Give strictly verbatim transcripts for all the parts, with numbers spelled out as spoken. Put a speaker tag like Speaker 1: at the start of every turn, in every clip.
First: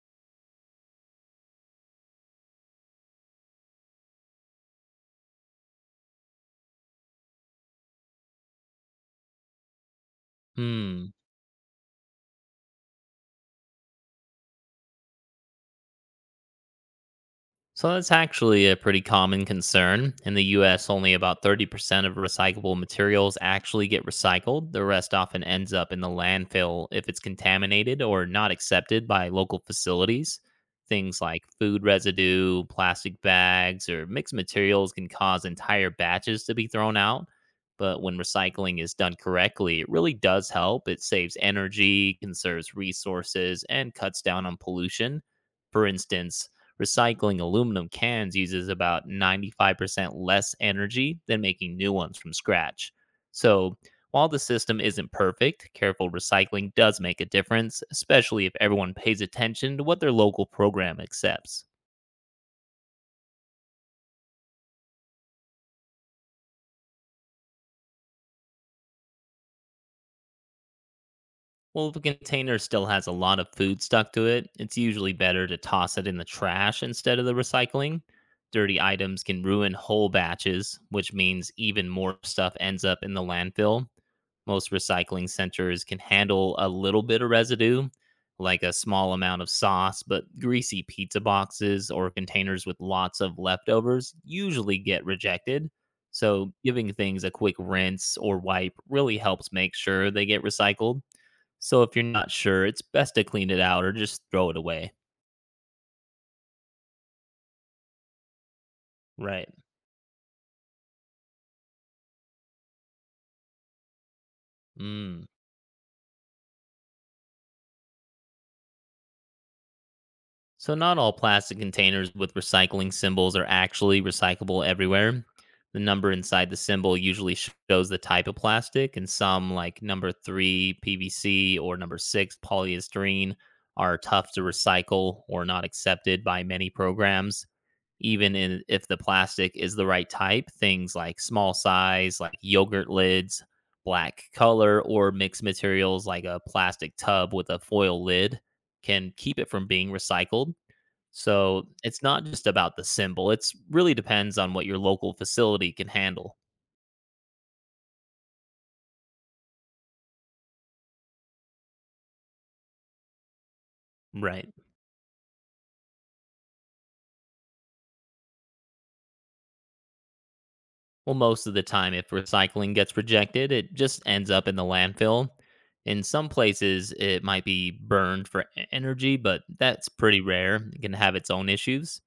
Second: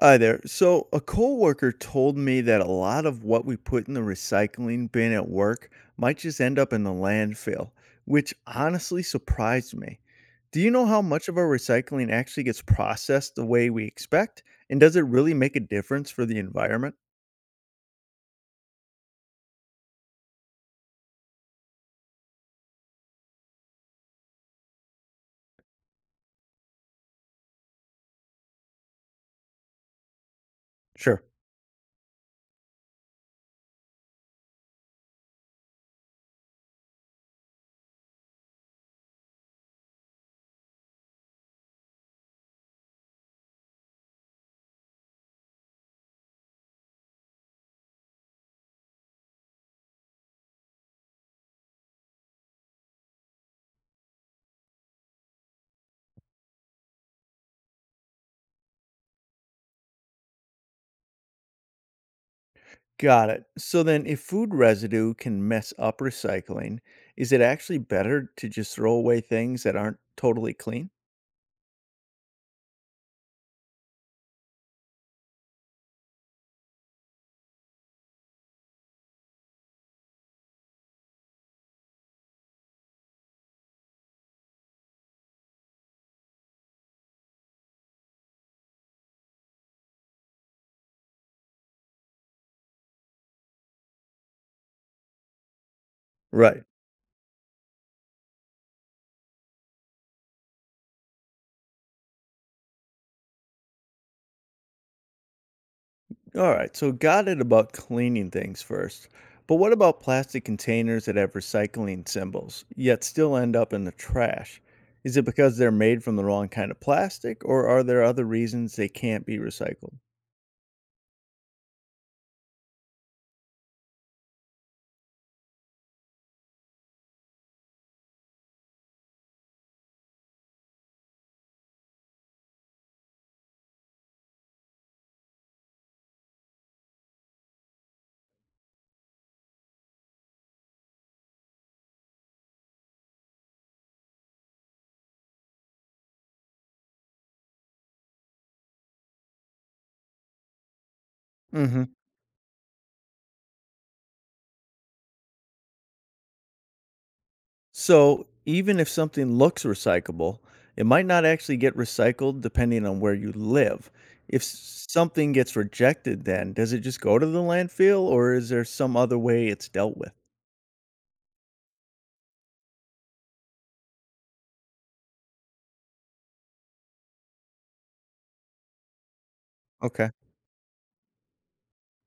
Speaker 1: Hi there. So, a coworker told me that a lot of what we put in the recycling bin at work might just end up in the landfill, which honestly surprised me. Do you know how
Speaker 2: Hmm.
Speaker 1: much of our recycling actually gets processed the way we expect? And does it really make a difference for the environment?
Speaker 2: So that's actually a pretty common concern. In the U S, only about thirty percent of recyclable materials actually get recycled. The rest often ends up in the landfill if it's contaminated or not accepted by local facilities. Things
Speaker 1: Sure.
Speaker 2: like food residue, plastic bags, or mixed materials can cause entire batches to be thrown out. But when recycling is done correctly, it really does help. It saves energy, conserves resources, and cuts down on pollution, for instance, recycling aluminum cans uses about ninety-five percent less energy than making new ones from scratch. So, while the system isn't perfect, careful recycling does make a difference, especially if everyone pays attention to what their local program accepts.
Speaker 1: Got it. So then, if food residue can mess up recycling, is it actually better to just throw away things that aren't totally clean?
Speaker 2: Well, if a container still has a lot of food stuck to it, it's usually better to toss it in the trash instead of the recycling. Dirty items can ruin whole batches, which means even more stuff ends up in the landfill. Most recycling centers can handle a little bit of residue, like a small amount of sauce, but greasy pizza boxes or containers with lots of leftovers usually get rejected. So,
Speaker 1: Right.
Speaker 2: giving things a quick rinse or wipe really helps make sure they get recycled. So if you're not sure, it's best to clean it out or just throw it away.
Speaker 1: All right. So, got it about cleaning things first.
Speaker 2: Right.
Speaker 1: But what about plastic containers that have recycling symbols, yet still end up in the trash? Is it
Speaker 2: Mm.
Speaker 1: because they're made from the wrong kind of plastic, or are there other reasons they can't be recycled?
Speaker 2: So not all plastic containers with recycling symbols are actually recyclable everywhere. The number inside the symbol usually sh- shows the type of plastic, and some, like number three P V C or number six polyester, are tough to recycle or not accepted by many programs. Even in, if the plastic is the right type, things like small size, like yogurt lids, black color, or mixed materials like a plastic tub with a foil lid can keep it from being recycled. So it's not just about the symbol, it's really depends on what your local facility can handle.
Speaker 1: So even if something looks recyclable, it might not actually get recycled depending on where you live. If
Speaker 2: Right.
Speaker 1: s- something gets rejected, then does it just go to the landfill or is there some other way it's dealt with?
Speaker 2: Well, most of the time, if recycling gets rejected, it just ends up in the landfill. In some places, it might be burned for e- energy, but that's
Speaker 1: Okay,
Speaker 2: pretty rare. It can have its own issues.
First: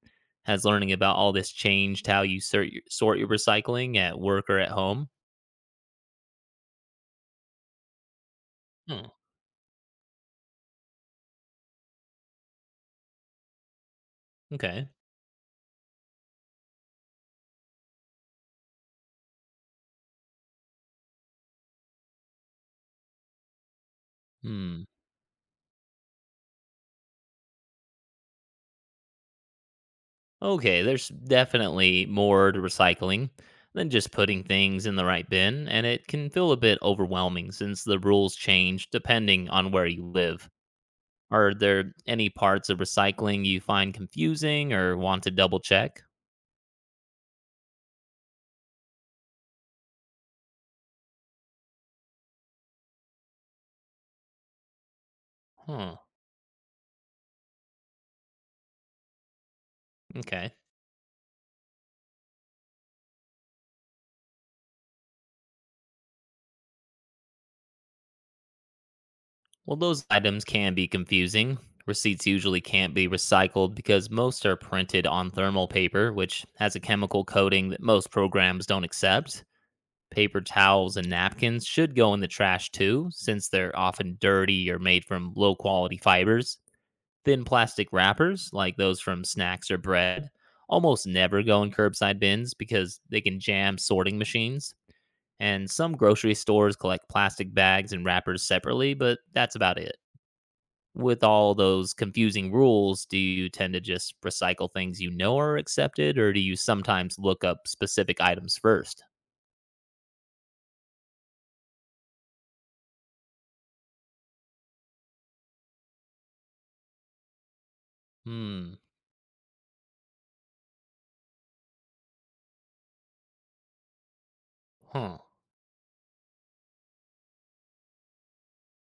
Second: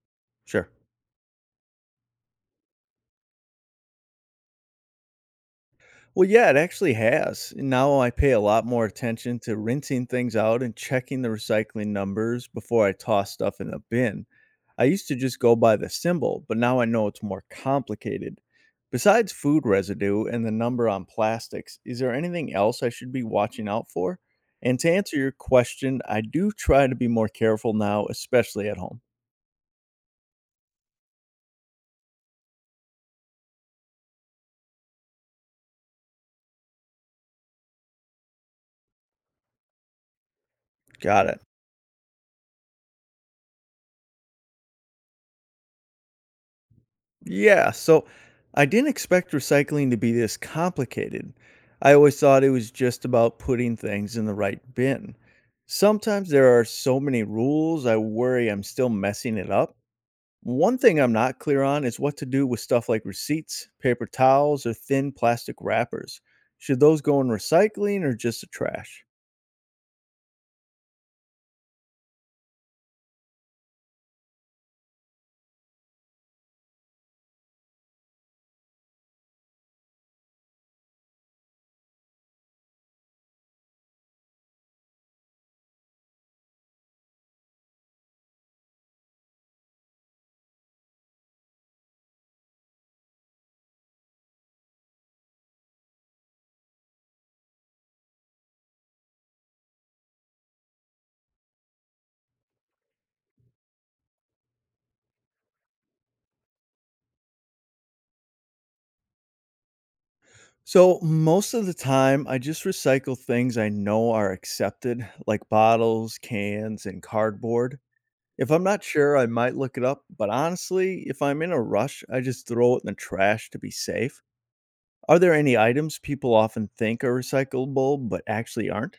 Speaker 2: Has
Speaker 1: sure.
Speaker 2: learning about all this changed how you sort your, sort your recycling at work or at home?
Speaker 1: Well, yeah, it actually has. Now I pay a lot more
Speaker 2: Hmm.
Speaker 1: attention to rinsing things out and checking the recycling numbers before I toss stuff in the bin. I
Speaker 2: Okay.
Speaker 1: used to just go by the symbol, but now I know it's more complicated. Besides food residue and the number on plastics, is there anything else I should be watching out for? And
Speaker 2: Hmm.
Speaker 1: to answer your question, I do try to be more careful now, especially at home.
Speaker 2: Okay, there's definitely more to recycling than just putting things in the right bin, and it can feel a bit overwhelming since the rules change depending on where you live.
Speaker 1: Got it.
Speaker 2: Are there any parts of recycling you find confusing or want to double check?
Speaker 1: Yeah, so I didn't expect recycling to be this complicated. I always thought it was just about putting things in the right bin.
Speaker 2: Huh.
Speaker 1: Sometimes there are so many rules, I worry I'm still messing it up.
Speaker 2: Okay.
Speaker 1: One thing I'm not clear on is what to do with stuff like receipts, paper towels, or thin plastic wrappers. Should those go in recycling or just the trash?
Speaker 2: Well, those items can be confusing. Receipts usually can't be recycled because most are printed on thermal paper, which has a chemical coating that most programs don't accept. Paper towels and napkins should go in the trash too, since they're often dirty or made from low quality fibers. Thin plastic wrappers, like those from snacks or bread, almost never go in curbside bins because they can jam sorting machines. And some grocery stores collect plastic bags and wrappers separately, but that's about it. With all those confusing rules, do you tend to just recycle things you know are accepted, or do you sometimes look up specific items first?
Speaker 1: So, most of the time, I just recycle things I know are accepted, like bottles, cans, and cardboard. If I'm
Speaker 2: Hmm.
Speaker 1: not sure, I might look it up, but honestly, if I'm in a rush, I just throw it in the trash to be safe. Are
Speaker 2: Huh.
Speaker 1: there any items people often think are recyclable but actually aren't?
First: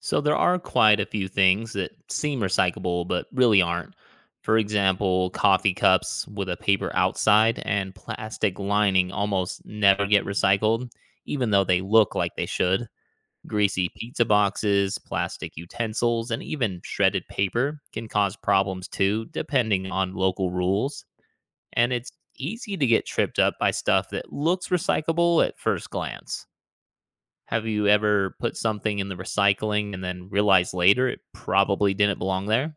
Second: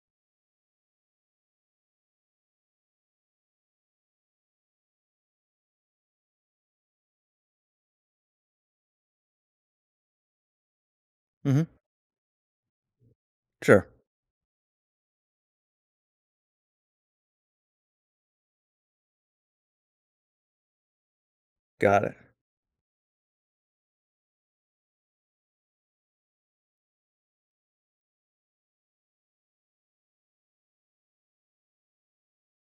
Speaker 2: So there are quite a few things that seem recyclable but really aren't. For example, coffee cups with a paper outside and plastic lining almost never get recycled, even
Speaker 1: Hmm.
Speaker 2: though they look like they should.
Speaker 1: Sure.
Speaker 2: Greasy pizza boxes, plastic utensils, and even shredded paper can cause problems too, depending on local rules. And
Speaker 1: Got
Speaker 2: it's
Speaker 1: it.
Speaker 2: easy to get tripped up by stuff that looks recyclable at first glance. Have you ever put something in the recycling and then realized later it probably didn't belong there?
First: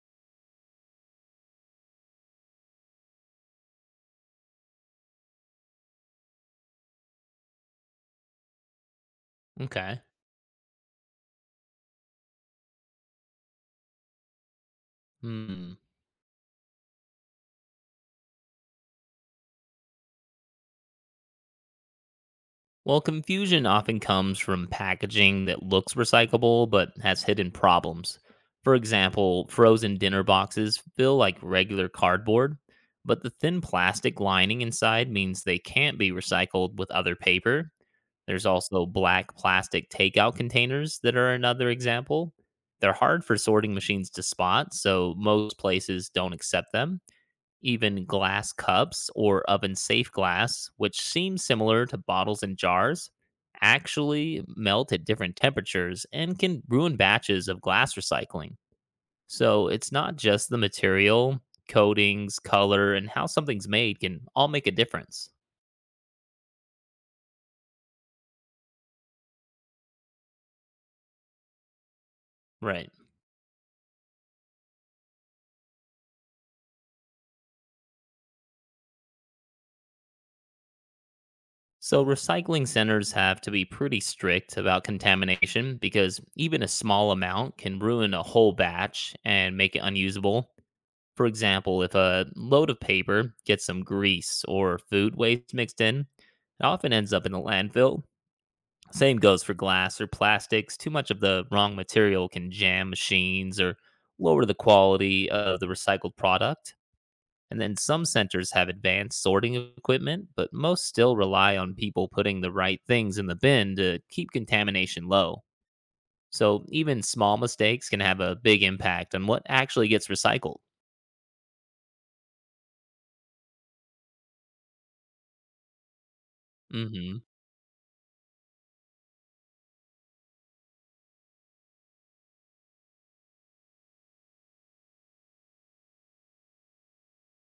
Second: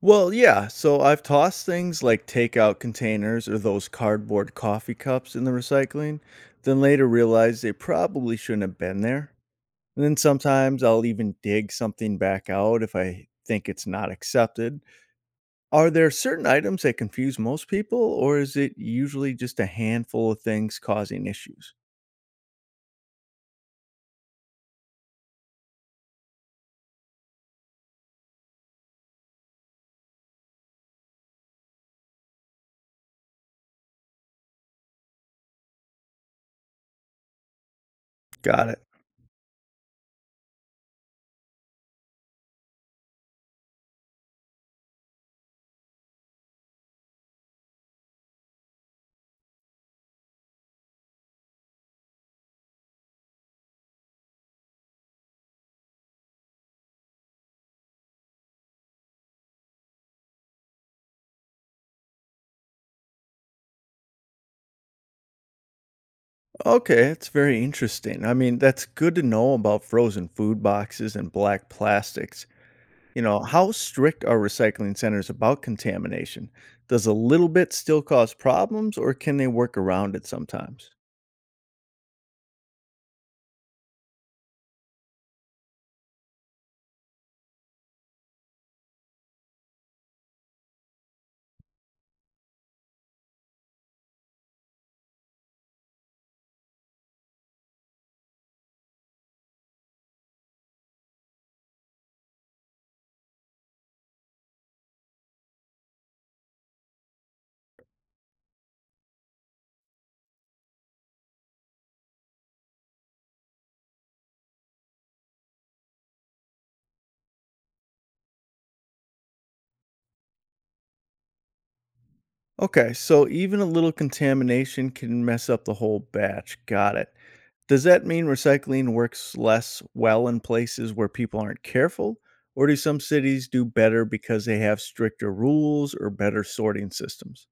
Speaker 1: Well, yeah, so I've tossed things like takeout containers or those cardboard coffee cups in the recycling, then later realized they probably shouldn't have been there.
Speaker 2: Okay.
Speaker 1: And then sometimes I'll even dig something back out if I think it's not accepted.
Speaker 2: Hmm.
Speaker 1: Are there certain items that confuse most people, or is it usually just a handful of things causing issues?
Speaker 2: Well, confusion often comes from packaging that looks recyclable but has hidden problems. For example, frozen dinner boxes feel like regular cardboard, but the thin plastic lining inside means they can't be recycled with other paper. There's
Speaker 1: Got it.
Speaker 2: also black plastic takeout containers that are another example. They're hard for sorting machines to spot, so most places don't accept them. Even glass cups or oven safe glass, which seems similar to bottles and jars, actually melt at different temperatures and can ruin batches of glass recycling. So it's not just the material, coatings, color, and how something's made can all make a difference.
Speaker 1: Okay, that's very interesting. I mean, that's good to know about frozen food boxes and black plastics.
Speaker 2: Right.
Speaker 1: You know, how strict are recycling centers about contamination? Does a little bit still cause problems, or can they work around it sometimes?
Speaker 2: So recycling centers have to be pretty strict about contamination because even a small amount can ruin a whole batch and make it unusable. For example, if a load of paper gets some grease or food waste mixed in, it often ends up in the landfill. Same goes for glass or plastics. Too much of the wrong material can jam machines or lower the quality of the recycled product. And then some centers have advanced sorting equipment, but most still rely on people putting the right things in the bin to keep contamination low. So even small mistakes can have a big impact on what actually gets recycled.
Speaker 1: Okay, so even a little contamination can mess up the whole batch. Got it.
Speaker 2: Mhm.
Speaker 1: Does that mean recycling works less well in places where people aren't careful? Or do some cities do better because they have stricter rules or better sorting systems?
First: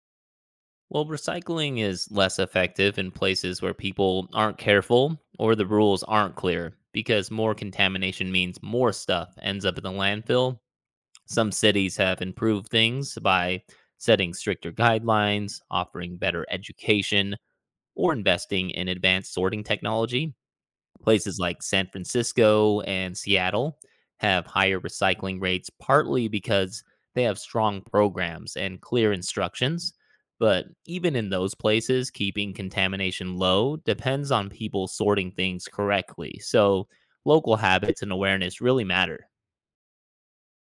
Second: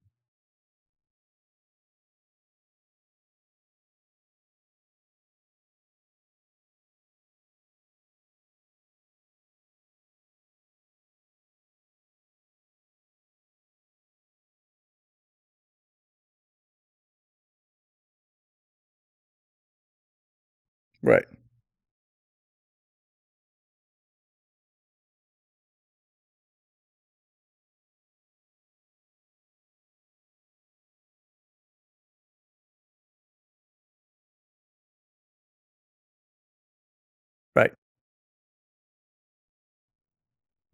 Speaker 2: Well, recycling is less effective in places where people aren't careful or the rules aren't clear because more contamination means more stuff ends up in the landfill. Some cities have improved things by setting stricter guidelines, offering better education, or investing in advanced sorting technology.
Speaker 1: Right,
Speaker 2: Places like San Francisco and Seattle have higher recycling rates partly because they have strong programs and clear instructions. But even in those places, keeping contamination low depends on people sorting things correctly. So local
Speaker 1: right.
Speaker 2: habits and awareness really matter.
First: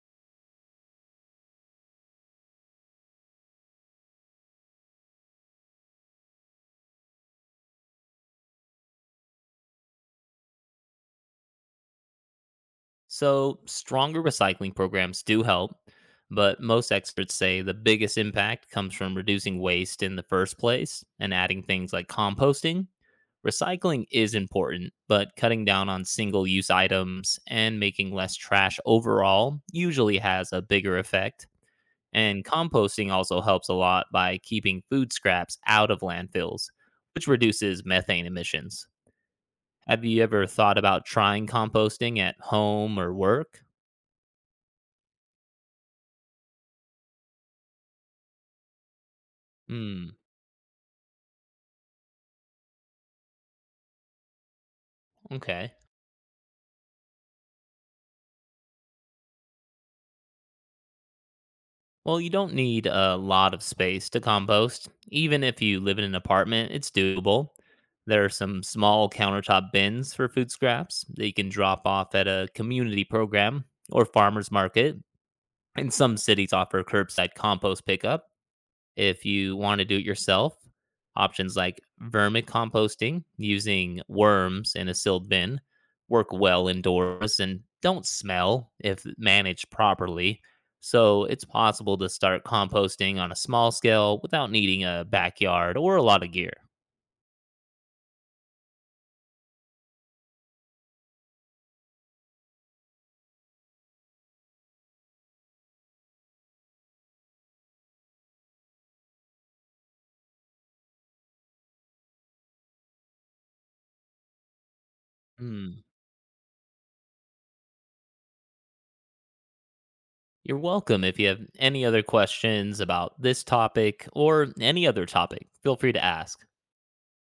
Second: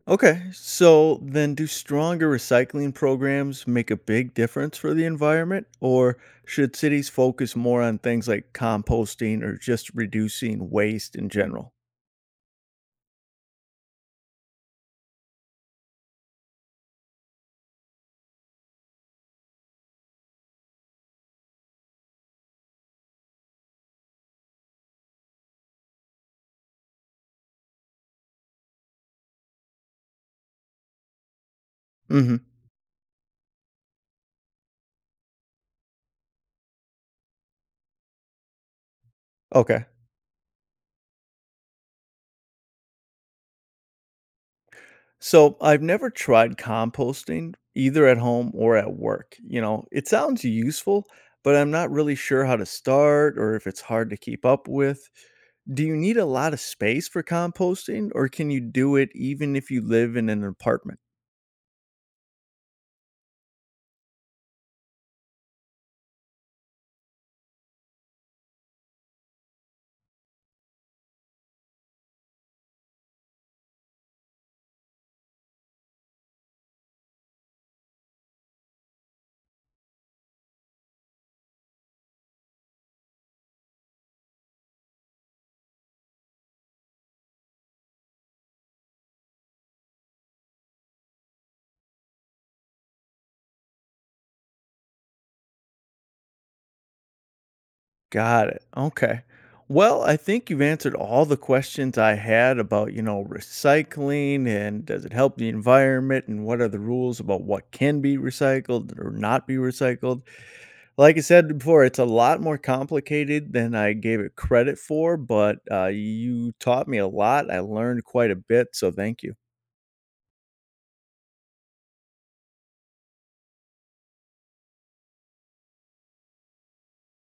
Speaker 1: Okay, so then do stronger recycling programs make a big difference for the environment? Or should cities focus more on things like composting or just reducing waste in general?
Speaker 2: So, stronger recycling programs do help, but most experts say the biggest impact comes from reducing waste in the first place and adding things like composting. Recycling is important, but cutting down on single use items and making less trash overall usually has a bigger effect.
Speaker 1: Mm hmm.
Speaker 2: And composting also helps a lot by keeping food scraps out of landfills, which reduces methane emissions.
Speaker 1: Okay.
Speaker 2: Have you ever thought about trying composting at home or work?
Speaker 1: So I've never tried composting either at home or at work. You know, it
Speaker 2: Mm,
Speaker 1: sounds useful, but I'm not really sure how to start or if it's hard to keep up with.
Speaker 2: okay.
Speaker 1: Do you need a lot of space for composting or can you do it even if you live in an apartment?
Speaker 2: Well, you don't need a lot of space to compost. Even if you live in an apartment, it's doable. There are some small countertop bins for food scraps that you can drop off at a community program or farmer's market. And some cities offer curbside compost pickup. If you want to do it yourself, options like vermicomposting using worms in a sealed bin work well indoors and don't smell if managed properly. So it's possible to start composting on a small scale without needing a backyard or a lot of gear.
Speaker 1: Got it. Okay. Well, I think you've answered all the questions I had about, you know, recycling and does it help the environment and what are the rules about what can be recycled or not be recycled. Like I said before, it's a lot more complicated than I gave it credit for, but,
Speaker 2: Hmm.
Speaker 1: uh, you taught me a lot. I learned quite a bit, so thank you.
Speaker 2: You're welcome. If you have any other questions about this topic or any other topic, feel free to ask.